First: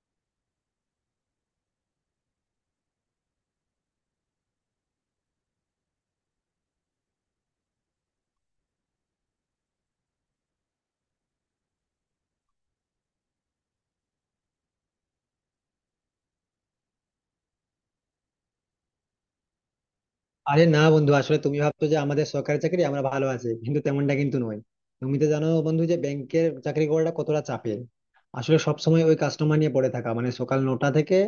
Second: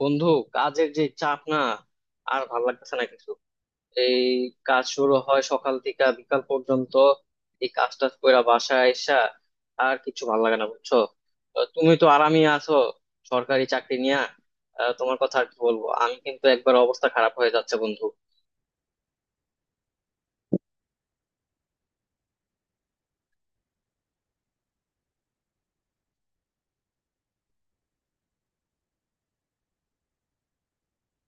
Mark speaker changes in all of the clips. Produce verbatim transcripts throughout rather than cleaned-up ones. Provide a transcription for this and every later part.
Speaker 1: বন্ধু, কাজের যে চাপ না, আর ভাল লাগতেছে না কিছু। এই কাজ শুরু হয় সকাল থেকে বিকাল পর্যন্ত। এই কাজ টাজ কইরা বাসায় আইসা আর কিছু ভাল লাগে না, বুঝছো। আহ, তুমি তো আরামে আছো সরকারি চাকরি নিয়া। আহ, তোমার কথা আর কি বলবো, আমি কিন্তু একবার অবস্থা খারাপ হয়ে যাচ্ছে বন্ধু।
Speaker 2: আরে না বন্ধু আসলে তুমি ভাবছো যে আমাদের সরকারি চাকরি আমরা ভালো আছি, কিন্তু তেমনটা কিন্তু নয়। তুমি তো জানো বন্ধু যে ব্যাংকের চাকরি করাটা কতটা চাপের। আসলে সব সময় ওই কাস্টমার নিয়ে পড়ে থাকা, মানে সকাল নটা থেকে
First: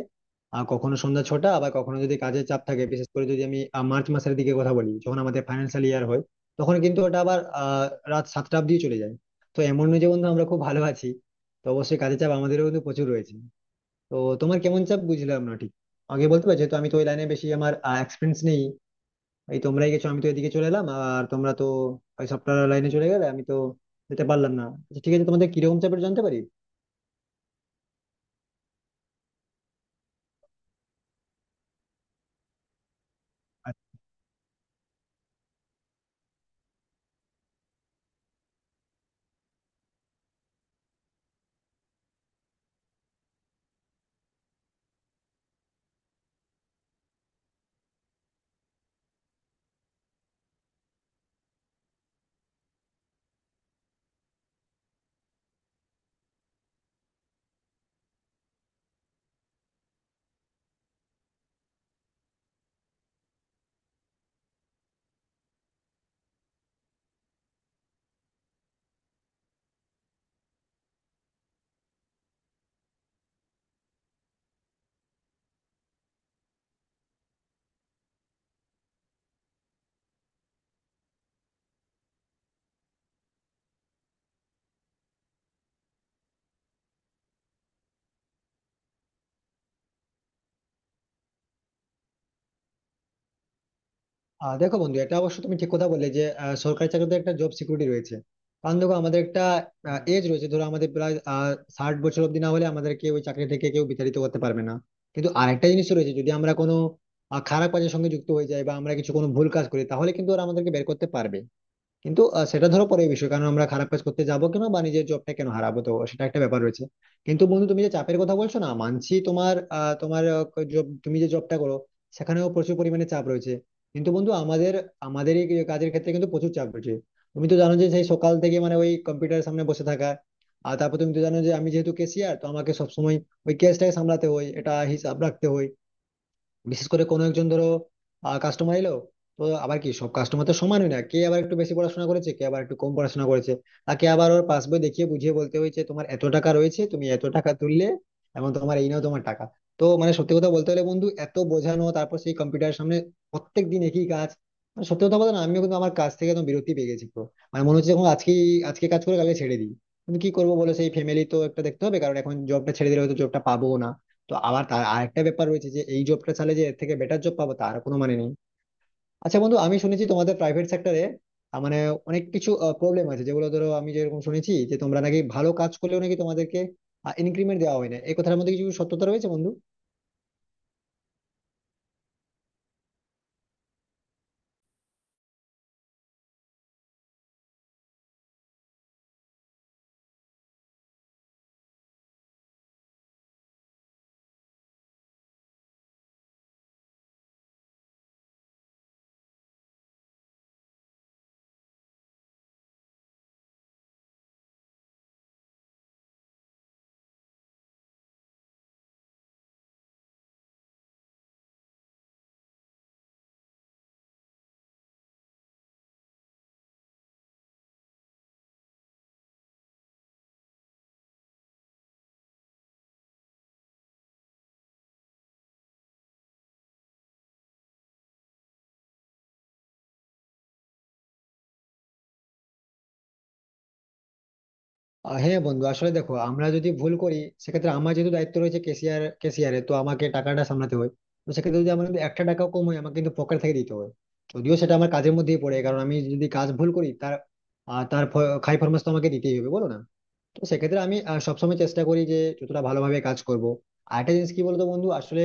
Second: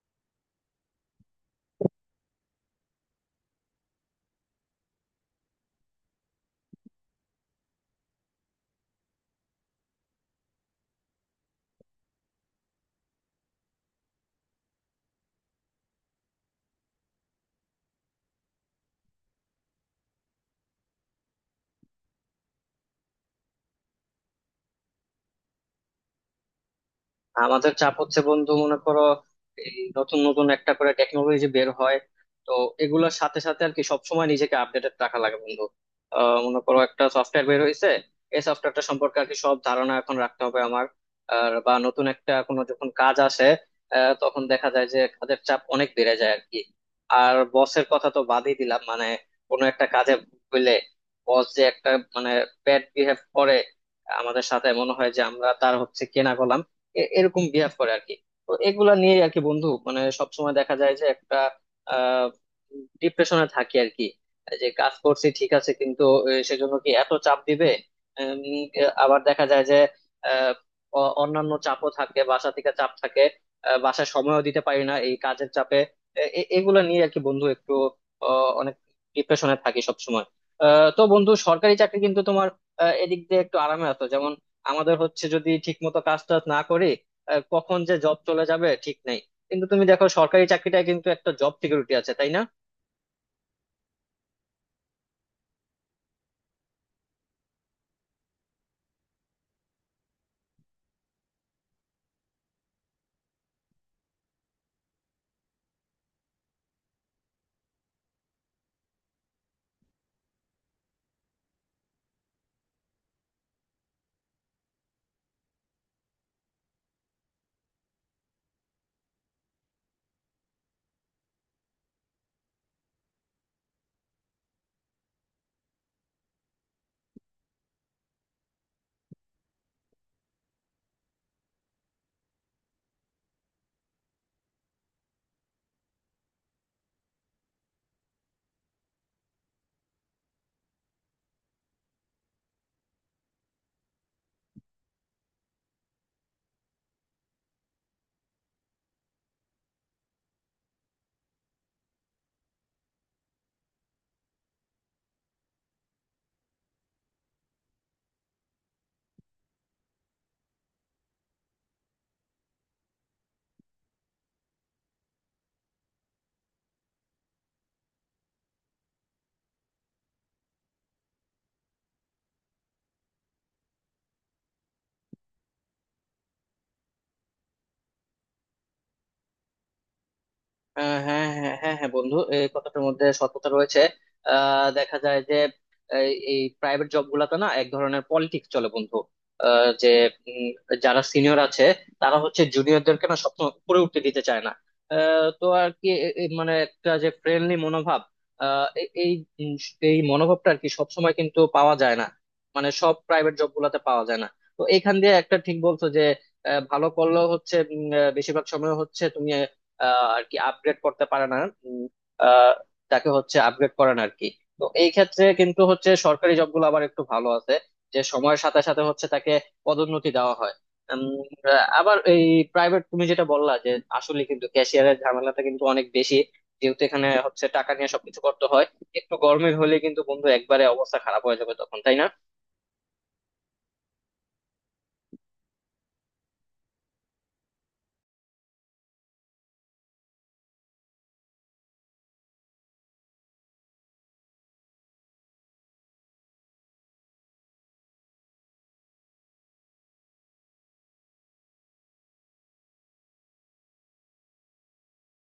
Speaker 2: আর কখনো সন্ধ্যা ছটা, আবার কখনো যদি কাজের চাপ থাকে, বিশেষ করে যদি আমি আহ, মার্চ মাসের দিকে কথা বলি, যখন আমাদের ফাইন্যান্সিয়াল ইয়ার হয়, তখন কিন্তু ওটা আবার আহ রাত সাতটা অব্দি চলে যায়। তো এমন নয় যে বন্ধু আমরা খুব ভালো আছি। তো অবশ্যই কাজের চাপ আমাদেরও কিন্তু প্রচুর রয়েছে। তো তোমার কেমন চাপ বুঝলাম না ঠিক। আগে বলতে পারছি, তো আমি তো ওই লাইনে বেশি আমার এক্সপিরিয়েন্স নেই। এই তোমরাই গেছো, আমি তো এদিকে চলে এলাম আর তোমরা তো ওই সফটওয়্যার লাইনে চলে গেলে, আমি তো যেতে পারলাম না। আচ্ছা ঠিক আছে, তোমাদের কিরকম চাপের জানতে পারি?
Speaker 1: আমাদের চাপ হচ্ছে বন্ধু, মনে করো এই নতুন নতুন একটা করে টেকনোলজি বের হয়। তো এগুলোর সাথে সাথে আর কি সবসময় নিজেকে আপডেটেড রাখা লাগে বন্ধু। আহ, মনে করো একটা সফটওয়্যার বের হয়েছে। এই সফটওয়্যারটা সম্পর্কে আর কি সব ধারণা এখন রাখতে হবে আমার। আর বা নতুন একটা কোনো যখন কাজ আসে, আহ, তখন দেখা যায় যে কাজের চাপ অনেক বেড়ে যায় আর কি। আর বসের কথা তো বাদই দিলাম, মানে কোনো একটা কাজে হইলে বস যে একটা, মানে, ব্যাড বিহেভ করে আমাদের সাথে, মনে হয় যে আমরা তার হচ্ছে কেনা গোলাম। এ- এরকম বিহেভ করে আর কি। তো এগুলা নিয়ে আর কি বন্ধু, মানে সবসময় দেখা যায় যে একটা আহ ডিপ্রেশনে থাকি আর কি। যে কাজ করছি ঠিক আছে, কিন্তু আহ, সেজন্য কি এত চাপ দিবে। উম, আবার দেখা যায় যে আহ, অ- অন্যান্য চাপও থাকে, বাসা থেকে চাপ থাকে। আহ, বাসায় সময়ও দিতে পারি না এই কাজের চাপে। এ- এ- এগুলা নিয়ে আর কি বন্ধু, একটু আহ, অনেক ডিপ্রেশনে থাকি সবসময়। আহ, তো বন্ধু, সরকারি চাকরি কিন্তু তোমার আহ, এদিক দিয়ে একটু আরামে আছো যেমন। আমাদের হচ্ছে যদি ঠিক মতো কাজ টাজ না করি, আহ, কখন যে জব চলে যাবে ঠিক নেই। কিন্তু তুমি দেখো সরকারি চাকরিটায় কিন্তু একটা জব সিকিউরিটি আছে, তাই না?
Speaker 2: আহ দেখো বন্ধু, এটা অবশ্য তুমি ঠিক কথা বললে যে আহ, সরকারি চাকরিতে একটা জব সিকিউরিটি রয়েছে। কারণ দেখো আমাদের একটা এজ রয়েছে, ধরো আমাদের প্রায় আহ, ষাট বছর অব্দি না হলে আমাদেরকে ওই চাকরি থেকে কেউ বিতাড়িত করতে পারবে না। কিন্তু আরেকটা জিনিস রয়েছে, যদি আমরা কোনো আহ, খারাপ কাজের সঙ্গে যুক্ত হয়ে যাই বা আমরা কিছু কোনো ভুল কাজ করি, তাহলে কিন্তু ওরা আমাদেরকে বের করতে পারবে। কিন্তু আহ, সেটা ধরো পরের বিষয়, কারণ আমরা খারাপ কাজ করতে যাবো কেন বা নিজের জবটা কেন হারাবো, তো সেটা একটা ব্যাপার রয়েছে। কিন্তু বন্ধু তুমি যে চাপের কথা বলছো না, মানছি, তোমার আহ, তোমার আহ, ক- job- তুমি যে জবটা করো সেখানেও প্রচুর পরিমাণে চাপ রয়েছে। কিন্তু বন্ধু আমাদের আমাদের এই কাজের ক্ষেত্রে কিন্তু প্রচুর চাপ রয়েছে। তুমি তো জানো যে সেই সকাল থেকে, মানে ওই কম্পিউটারের সামনে বসে থাকা। আর তারপর তুমি তো জানো যে আমি যেহেতু কেসিয়ার, তো আমাকে সবসময় ওই কেসটাকে সামলাতে হয়, এটা হিসাব রাখতে হয়। বিশেষ করে কোনো একজন ধরো কাস্টমার এলো, তো আবার কি সব কাস্টমার তো সমান হয় না, কে আবার একটু বেশি পড়াশোনা করেছে, কে আবার একটু কম পড়াশোনা করেছে। তাকে আবার ওর পাসবই দেখিয়ে বুঝিয়ে বলতে হয়েছে, তোমার এত টাকা রয়েছে, তুমি এত টাকা তুললে, এবং তোমার এই নাও তোমার টাকা। তো মানে সত্যি কথা বলতে হলে বন্ধু, এত বোঝানো, তারপর সেই কম্পিউটারের সামনে প্রত্যেক দিন একই কাজ। মানে সত্যি কথা বলতে না, আমিও কিন্তু আমার কাজ থেকে একদম বিরতি পেয়ে গেছি পুরো। মানে মনে হচ্ছে, এখন আজকে আজকে কাজ করে কালকে ছেড়ে দিই। কিন্তু কি করবো বলো, সেই ফ্যামিলি তো একটা দেখতে হবে, কারণ এখন জবটা ছেড়ে দিলে হয়তো জবটা পাবো না। তো আবার তার আরেকটা ব্যাপার রয়েছে, যে এই জবটা চালে যে এর থেকে বেটার জব পাবো তার কোনো মানে নেই। আচ্ছা বন্ধু, আমি শুনেছি তোমাদের প্রাইভেট সেক্টরে, মানে অনেক কিছু প্রবলেম আছে, যেগুলো ধরো আমি যেরকম শুনেছি যে তোমরা নাকি ভালো কাজ করলেও নাকি তোমাদেরকে ইনক্রিমেন্ট দেওয়া হয় না, এই কথার মধ্যে কিছু সত্যতা রয়েছে বন্ধু?
Speaker 1: আহ, হ্যাঁ, হ্যাঁ, হ্যাঁ, হ্যাঁ বন্ধু, এই কথাটার মধ্যে সত্যতা রয়েছে। আহ দেখা যায় যে এই প্রাইভেট জব গুলাতে না এক ধরনের পলিটিক্স চলে বন্ধু। যে উম, যারা সিনিয়র আছে তারা হচ্ছে জুনিয়রদেরকে না সবসময় উপরে উঠতে দিতে চায় না। আহ, তো আর কি এ- এ- মানে একটা যে ফ্রেন্ডলি মনোভাব, আহ, এ- এই উম, এই মনোভাবটা আর কি সবসময় কিন্তু পাওয়া যায় না। মানে সব প্রাইভেট জব গুলাতে পাওয়া যায় না। তো এইখান দিয়ে একটা ঠিক বলছো যে আহ, ভালো করলেও হচ্ছে উম, আহ, বেশিরভাগ সময় হচ্ছে তুমি আহ, আর কি আপগ্রেড করতে পারে না। উম, আহ, তাকে হচ্ছে আপগ্রেড করে না আর কি। তো এই ক্ষেত্রে কিন্তু হচ্ছে সরকারি জবগুলো আবার একটু ভালো আছে যে সময়ের সাথে সাথে হচ্ছে তাকে পদোন্নতি দেওয়া হয়। উম, আবার এই প্রাইভেট তুমি যেটা বললা যে আসলে কিন্তু ক্যাশিয়ারের ঝামেলাটা কিন্তু অনেক বেশি, যেহেতু এখানে হচ্ছে টাকা নিয়ে সবকিছু করতে হয়। একটু গরমের হলে কিন্তু বন্ধু একবারে অবস্থা খারাপ হয়ে যাবে তখন, তাই না?
Speaker 2: আহ, হ্যাঁ বন্ধু, আসলে দেখো আমরা যদি ভুল করি, সেক্ষেত্রে আমার যেহেতু দায়িত্ব রয়েছে, ক্যাশিয়ার, ক্যাশিয়ারে তো আমাকে টাকাটা সামলাতে হয়। তো সেক্ষেত্রে যদি আমার, যদি একটা টাকাও কম হয়, আমাকে কিন্তু পকেট থেকে দিতে হয়। যদিও সেটা আমার কাজের মধ্যেই পড়ে, কারণ আমি যদি কাজ ভুল করি তার আহ, তার ফ- খাই ফরমাস তো আমাকে দিতেই হবে, বলো না। তো সেক্ষেত্রে আমি আহ, সবসময় চেষ্টা করি যে যতটা ভালোভাবে কাজ করব। আর একটা জিনিস কি বলতো বন্ধু, আসলে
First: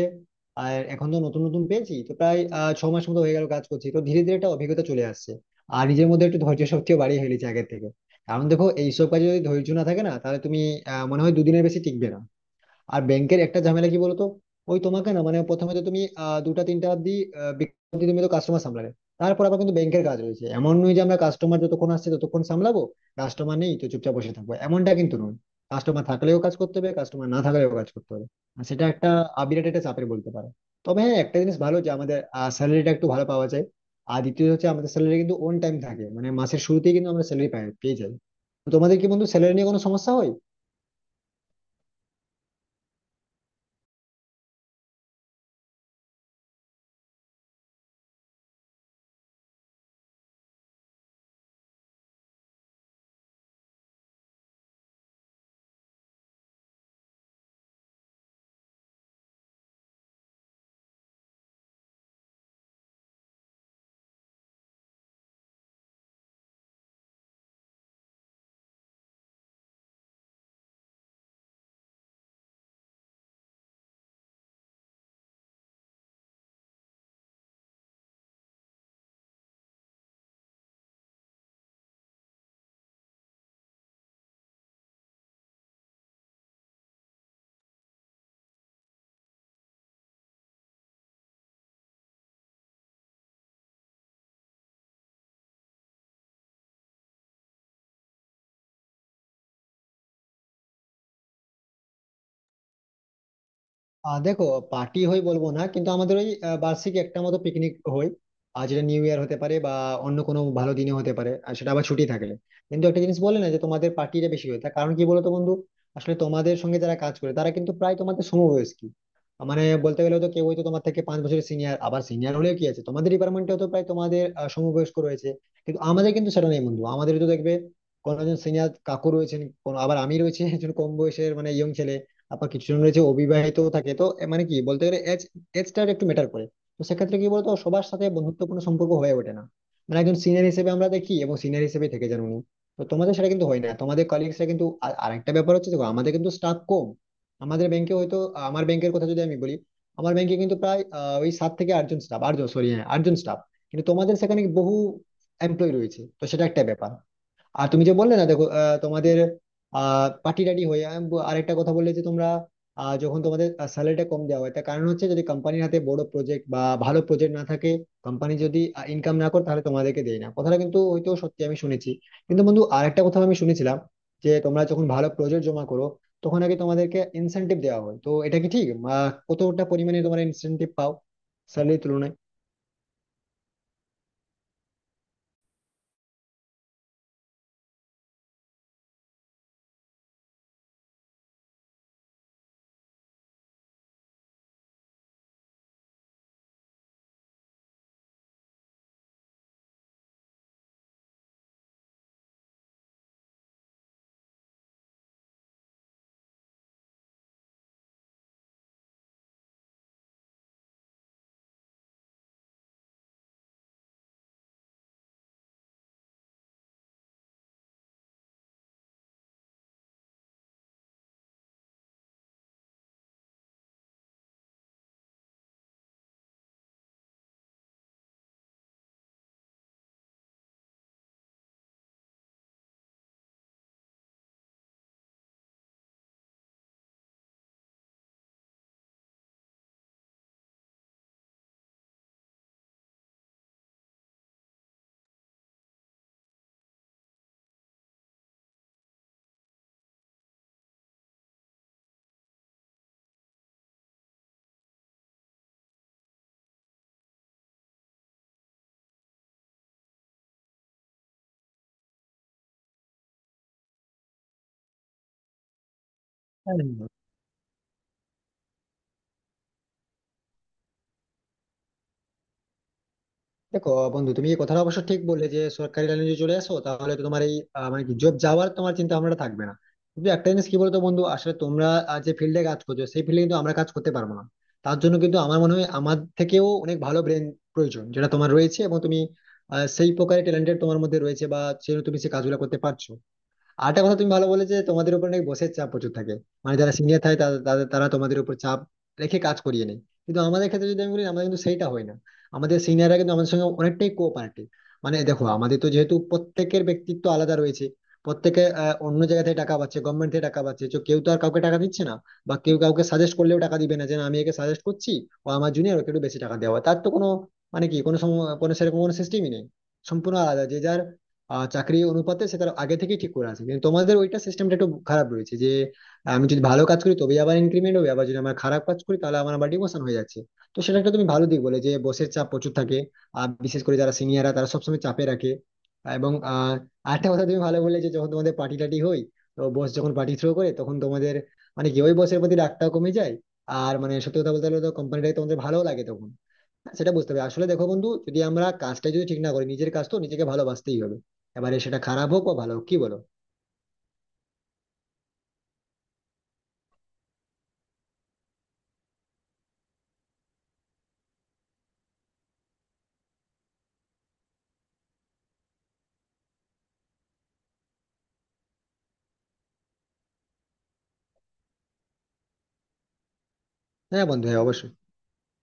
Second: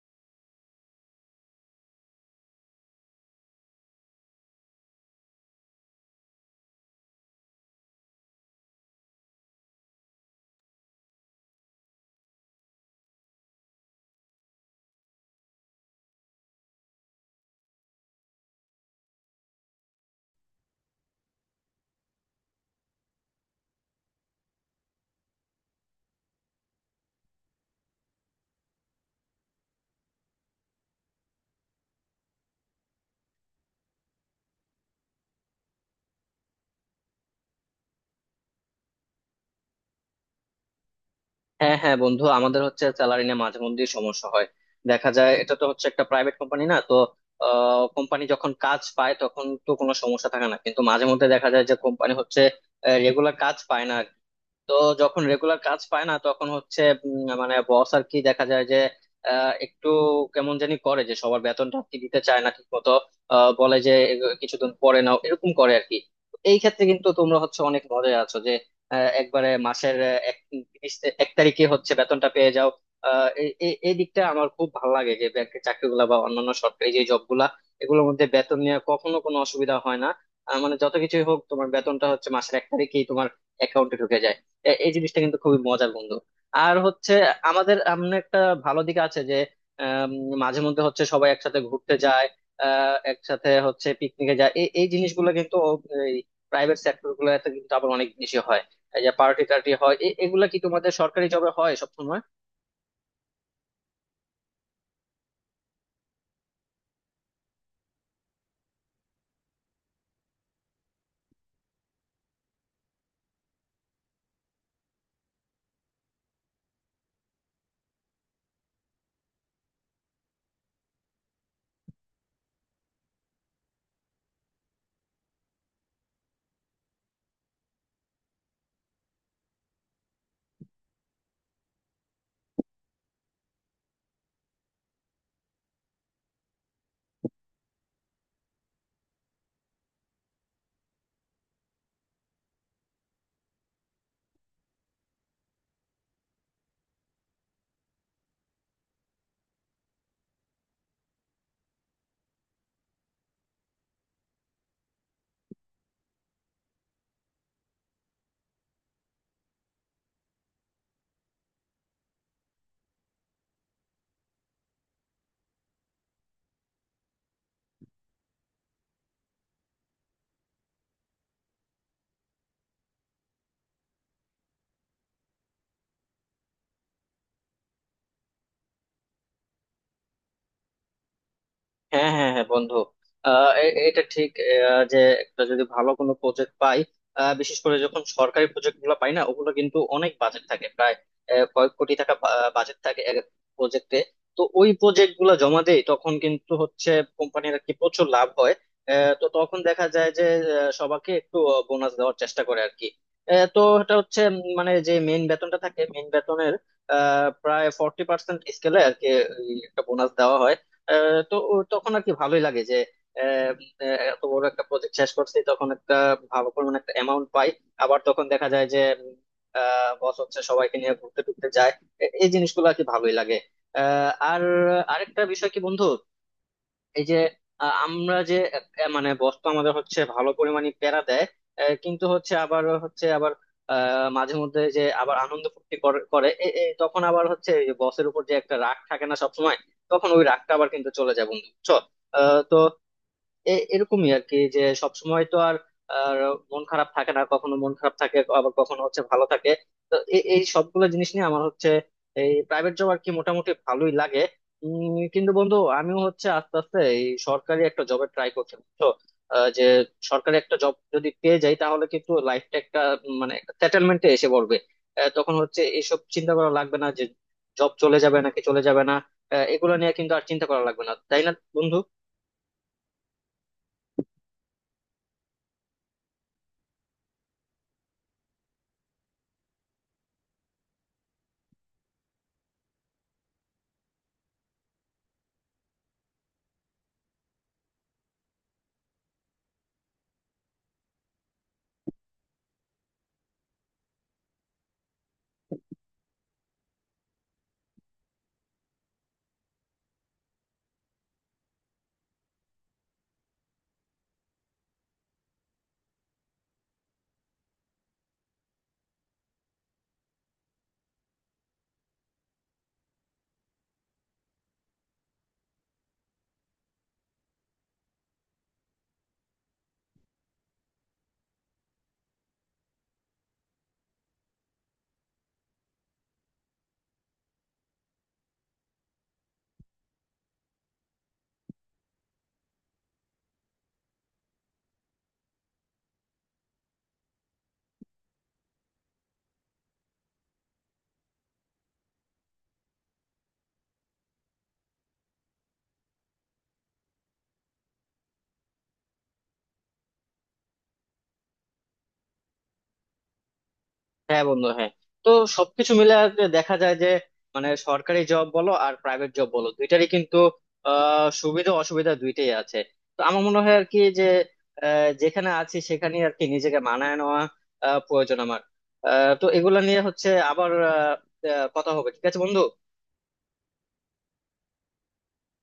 Speaker 2: আর এখন তো নতুন নতুন পেয়েছি, তো প্রায় আহ, ছ মাস মতো হয়ে গেল কাজ করছি, তো ধীরে ধীরে একটা অভিজ্ঞতা চলে আসছে। আর নিজের মধ্যে একটু ধৈর্য শক্তিও বাড়িয়ে ফেলেছি আগের থেকে। কারণ দেখো এইসব কাজে যদি ধৈর্য না থাকে না, তাহলে তুমি আহ, মনে হয় দুদিনের বেশি টিকবে না। আর ব্যাংকের একটা ঝামেলা কি বলতো, ওই তোমাকে না মানে প্রথমে তো তুমি আহ, দুটা তিনটা অব্দি, আহ, বিকেল অব্দি তুমি তো কাস্টমার সামলাবে। তারপর আবার কিন্তু ব্যাংকের কাজ রয়েছে, এমন নয় যে আমরা কাস্টমার যতক্ষণ আসছে ততক্ষণ সামলাবো। কাস্টমার নেই তো চুপচাপ বসে থাকবো, এমনটা কিন্তু নয়। কাস্টমার থাকলেও কাজ করতে হবে, কাস্টমার না থাকলেও কাজ করতে হবে। আর সেটা একটা আহ, বিরাট একটা চাপের বলতে পারো। তবে হ্যাঁ, একটা জিনিস ভালো, যে আমাদের স্যালারিটা একটু ভালো পাওয়া যায়। আর দ্বিতীয় হচ্ছে আমাদের স্যালারি কিন্তু অন টাইম থাকে, মানে মাসের শুরুতেই কিন্তু আমরা স্যালারি পাই পেয়ে যাই। তো তোমাদের কি বন্ধু স্যালারি নিয়ে কোনো সমস্যা হয়?
Speaker 1: হ্যাঁ, হ্যাঁ বন্ধু, আমাদের হচ্ছে স্যালারি নিয়ে মাঝে মধ্যেই সমস্যা হয়। দেখা যায় এটা তো হচ্ছে একটা প্রাইভেট কোম্পানি না তো। কোম্পানি যখন কাজ পায় তখন তো কোনো সমস্যা থাকে না, কিন্তু মাঝে মধ্যে দেখা যায় যে কোম্পানি হচ্ছে রেগুলার কাজ পায় না। তো যখন রেগুলার কাজ পায় না তখন হচ্ছে উম, মানে বস আর কি দেখা যায় যে আহ, একটু কেমন জানি করে যে সবার বেতনটা আর কি দিতে চায় না ঠিক মতো। বলে যে এগ- কিছুদিন পরে নাও, এরকম করে আর কি। এই ক্ষেত্রে কিন্তু তোমরা হচ্ছে অনেক মজায় আছো যে আহ, একবারে মাসের আহ, এক তিরিশ তে- এক তারিখে হচ্ছে বেতনটা পেয়ে যাও। আহ, এই এই এই দিকটা আমার খুব ভালো লাগে যে ব্যাংকের চাকরিগুলা বা অন্যান্য সরকারি যে জবগুলা, এগুলোর মধ্যে বেতন নিয়ে কখনো কোনো অসুবিধা হয় না। আহ, মানে যত কিছুই হোক তোমার বেতনটা হচ্ছে মাসের এক তারিখেই তোমার অ্যাকাউন্টে ঢুকে যায়। এ- এই জিনিসটা কিন্তু খুবই মজার বন্ধু। আর হচ্ছে আমাদের এমন একটা ভালো দিক আছে যে আম, মাঝে মধ্যে হচ্ছে সবাই একসাথে ঘুরতে যায়। আহ, একসাথে হচ্ছে পিকনিকে যায়, এই এই জিনিসগুলো কিন্তু প্রাইভেট সেক্টর গুলোতে কিন্তু আবার অনেক বেশি হয়। এই যে পার্টি টার্টি হয়, এ- এগুলা কি তোমাদের সরকারি জবে হয় সবসময়?
Speaker 2: আহ দেখো, পার্টি হয় বলবো না, কিন্তু আমাদের ওই আহ, বার্ষিক একটা মতো পিকনিক হয়। আর যেটা নিউ ইয়ার হতে পারে বা অন্য কোনো ভালো দিনে হতে পারে, আর সেটা আবার ছুটি থাকলে। কিন্তু একটা জিনিস বলে না, যে তোমাদের পার্টিটা বেশি হয়, তার কারণ কি বলতো বন্ধু? আসলে তোমাদের সঙ্গে যারা কাজ করে তারা কিন্তু প্রায় তোমাদের সমবয়স্ক। মানে বলতে গেলে তো কেউ হয়তো তোমার থেকে পাঁচ বছরের সিনিয়র, আবার সিনিয়র হলেও কি আছে, তোমাদের ডিপার্টমেন্টে তো প্রায় তোমাদের আহ, সমবয়স্ক রয়েছে। কিন্তু আমাদের কিন্তু সেটা নেই বন্ধু, আমাদের তো দেখবে কোনো একজন সিনিয়র কাকু রয়েছেন, কোনো আবার আমি রয়েছে একজন কম বয়সের মানে ইয়ং ছেলে। আবার কিছুজন রয়েছে অবিবাহিত থাকে, তো এ মানে কি বলতে গেলে এজ এজটা একটু ম্যাটার করে। তো সেক্ষেত্রে কি বলতো সবার সাথে বন্ধুত্বপূর্ণ সম্পর্ক হয়ে ওঠে না। মানে একজন সিনিয়র হিসেবে আমরা দেখি, এবং সিনিয়র হিসেবে থেকে যান উনি। তো তোমাদের সেটা কিন্তু হয় না, তোমাদের কলিগসরা কিন্তু, আর আরেকটা ব্যাপার হচ্ছে, দেখো আমাদের কিন্তু স্টাফ কম। আমাদের ব্যাংকে হয়তো, আমার ব্যাংকের কথা যদি আমি বলি, আমার ব্যাংকে কিন্তু প্রায় আহ, ওই সাত থেকে আটজন স্টাফ, আটজন সরি, হ্যাঁ আটজন স্টাফ। কিন্তু তোমাদের সেখানে বহু এমপ্লয়ি রয়েছে, তো সেটা একটা ব্যাপার। আর তুমি যে বললে না, দেখো আহ, তোমাদের আহ পার্টি টাটি হয়ে, আমি ব- আরেকটা কথা বললে যে তোমরা আহ, যখন তোমাদের স্যালারিটা কম দেওয়া হয়, তার কারণ হচ্ছে যদি কোম্পানির হাতে বড় প্রজেক্ট বা ভালো প্রজেক্ট না থাকে। কোম্পানি যদি ইনকাম না করে, তাহলে তোমাদেরকে দেয় না, কথাটা কিন্তু হয়তো সত্যি, আমি শুনেছি। কিন্তু বন্ধু আরেকটা কথা আমি শুনেছিলাম, যে তোমরা যখন ভালো প্রজেক্ট জমা করো, তখন আগে তোমাদেরকে ইনসেনটিভ দেওয়া হয়, তো এটা কি ঠিক? আহ, কতটা পরিমাণে তোমরা ইনসেনটিভ পাও স্যালারির
Speaker 1: হ্যাঁ,
Speaker 2: তুলনায়?
Speaker 1: হ্যাঁ, হ্যাঁ বন্ধু। আহ, এ- এটা ঠিক, আহ, যে একটা যদি ভালো কোনো প্রজেক্ট পাই, আহ, বিশেষ করে যখন সরকারি প্রজেক্ট গুলো পাই না, ওগুলো কিন্তু অনেক বাজেট থাকে প্রায়। আহ, কয়েক কোটি টাকা বাজেট থাকে এক প্রজেক্টে। তো ওই প্রজেক্ট গুলো জমা দেই তখন কিন্তু হচ্ছে কোম্পানির আর কি প্রচুর লাভ হয়। আহ, তো তখন দেখা যায় যে আহ, সবাইকে একটু বোনাস দেওয়ার চেষ্টা করে আর কি। আহ, তো এটা হচ্ছে উম, মানে যে মেইন বেতনটা থাকে, মেইন বেতনের আহ, প্রায় ফোরটি পার্সেন্ট স্কেলে আর কি এই একটা বোনাস দেওয়া হয়। আহ, তো ও- তখন আর কি ভালোই লাগে যে আহ, আহ, এত বড় একটা প্রজেক্ট শেষ করছি, তখন একটা ভালো পরিমাণ একটা অ্যামাউন্ট পাই। আবার তখন দেখা যায় যে বস হচ্ছে সবাইকে নিয়ে ঘুরতে টুরতে যায়। এ- এই জিনিসগুলো আর কি ভালোই লাগে। আহ, আর আরেকটা বিষয় কি বন্ধু, এই যে আহ, আমরা যে আহ, মানে বস তো আমাদের হচ্ছে ভালো পরিমাণে প্যারা দেয়। আহ, কিন্তু হচ্ছে আবার হচ্ছে আবার আহ, মাঝে মধ্যে যে আবার আনন্দ ফুর্তি করে করে, এ- এ তখন আবার হচ্ছে বসের উপর যে একটা রাগ থাকে না সবসময়, তখন ওই রাগটা আবার কিন্তু চলে যায় বন্ধু, বুঝছো। আহ, তো এ- এরকমই আর কি যে সব সময় তো আর আর মন খারাপ থাকে না, কখনো মন খারাপ থাকে আবার কখনো হচ্ছে ভালো থাকে। তো এ- এই সবগুলো জিনিস নিয়ে আমার হচ্ছে এই প্রাইভেট জব আর কি মোটামুটি ভালোই লাগে। উম, কিন্তু বন্ধু আমিও হচ্ছে আস্তে আস্তে এই সরকারি একটা জবে ট্রাই করছি। তো যে সরকারি একটা জব যদি পেয়ে যাই তাহলে কিন্তু লাইফটা একটা উম, মানে একটা সেটেলমেন্টে এসে পড়বে। আহ, তখন হচ্ছে এসব চিন্তা করা লাগবে না যে জব চলে যাবে নাকি চলে যাবে না। আহ, এগুলো নিয়ে কিন্তু আর চিন্তা করা লাগবে না, তাই না বন্ধু?
Speaker 2: দেখো বন্ধু তুমি এই কথাটা অবশ্য ঠিক বললে, যে সরকারি লাইনে যদি চলে আসো, তাহলে তো তোমার এই আহ, মানে কি জব যাওয়ার তোমার চিন্তা ভাবনাটা থাকবে না। কিন্তু একটা জিনিস কি বলতো বন্ধু, আসলে তোমরা আহ, যে ফিল্ডে কাজ করছো সেই ফিল্ডে কিন্তু আমরা কাজ করতে পারবো না। তার জন্য কিন্তু আমার মনে হয় আমার থেকেও অনেক ভালো ব্রেন প্রয়োজন, যেটা তোমার রয়েছে, এবং তুমি আহ, সেই প্রকারের ট্যালেন্টেড তোমার মধ্যে রয়েছে, বা সেই তুমি সেই কাজগুলো করতে পারছো। আর একটা কথা তুমি ভালো বলে, যে তোমাদের উপর নাকি বসের চাপ প্রচুর থাকে, মানে যারা সিনিয়র থাকে তাদের তাদের- তারা তোমাদের উপর চাপ রেখে কাজ করিয়ে নেয়। কিন্তু আমাদের ক্ষেত্রে যদি আমি বলি, আমাদের কিন্তু সেইটা হয় না, আমাদের সিনিয়ররা কিন্তু আমাদের সঙ্গে অনেকটাই কোঅপারেটিভ। মানে দেখো আমাদের তো যেহেতু প্রত্যেকের ব্যক্তিত্ব আলাদা রয়েছে। প্রত্যেকে আহ, অন্য জায়গা থেকে টাকা পাচ্ছে, গভর্নমেন্ট থেকে টাকা পাচ্ছে, তো কেউ তো আর কাউকে টাকা দিচ্ছে না। বা কেউ কাউকে সাজেস্ট করলেও টাকা দিবে না, যে না, আমি একে সাজেস্ট করছি, ও আমার জুনিয়র, ওকে একটু বেশি টাকা দেওয়া, তার তো কোনো মানে কি, কোনো সম- কোনো সেরকম কোনো সিস্টেমই নেই। সম্পূর্ণ আলাদা, যে যার আহ চাকরি অনুপাতে সে তার আগে থেকে ঠিক করে আছে। কিন্তু তোমাদের ওইটা সিস্টেমটা একটু খারাপ রয়েছে, যে আমি যদি ভালো কাজ করি তবেই আবার ইনক্রিমেন্ট হবে, আবার যদি আমার খারাপ কাজ করি তাহলে আমার আবার ডিমোশন হয়ে যাচ্ছে। তো সেটা একটা তুমি ভালো দিক বলে যে বসের চাপ প্রচুর থাকে, আর বিশেষ করে যারা সিনিয়ররা তারা সবসময় চাপে রাখে। এবং আহ আরেকটা কথা তুমি ভালো বলে যে যখন তোমাদের পার্টি টাটি হয়, তো বস যখন পার্টি থ্রো করে, তখন তোমাদের মানে কি ওই বসের প্রতি রাগটাও কমে যায়। আর মানে সত্যি কথা বলতে গেলে তো কোম্পানিটাকে তোমাদের ভালো লাগে তখন। সেটা বুঝতে হবে, আসলে দেখো বন্ধু, যদি আমরা কাজটা যদি ঠিক না করি, নিজের কাজ তো নিজেকে ভালোবাসতেই হবে। এবারে সেটা খারাপ হোক বা ভালো হোক, কি বলো?
Speaker 1: হ্যাঁ বন্ধু, হ্যাঁ। তো সবকিছু মিলে আর কি দেখা যায় যে মানে সরকারি জব বলো আর প্রাইভেট জব বলো দুইটারই কিন্তু আহ, সুবিধা অসুবিধা দুইটাই আছে। তো আমার মনে হয় আর কি যে আহ, যেখানে আছি সেখানে আর কি নিজেকে মানায় নেওয়া আহ, প্রয়োজন আমার। আহ, তো এগুলা নিয়ে হচ্ছে আবার আহ, আহ, কথা হবে, ঠিক আছে বন্ধু।
Speaker 2: হ্যাঁ বন্ধু, হ্যাঁ অবশ্যই।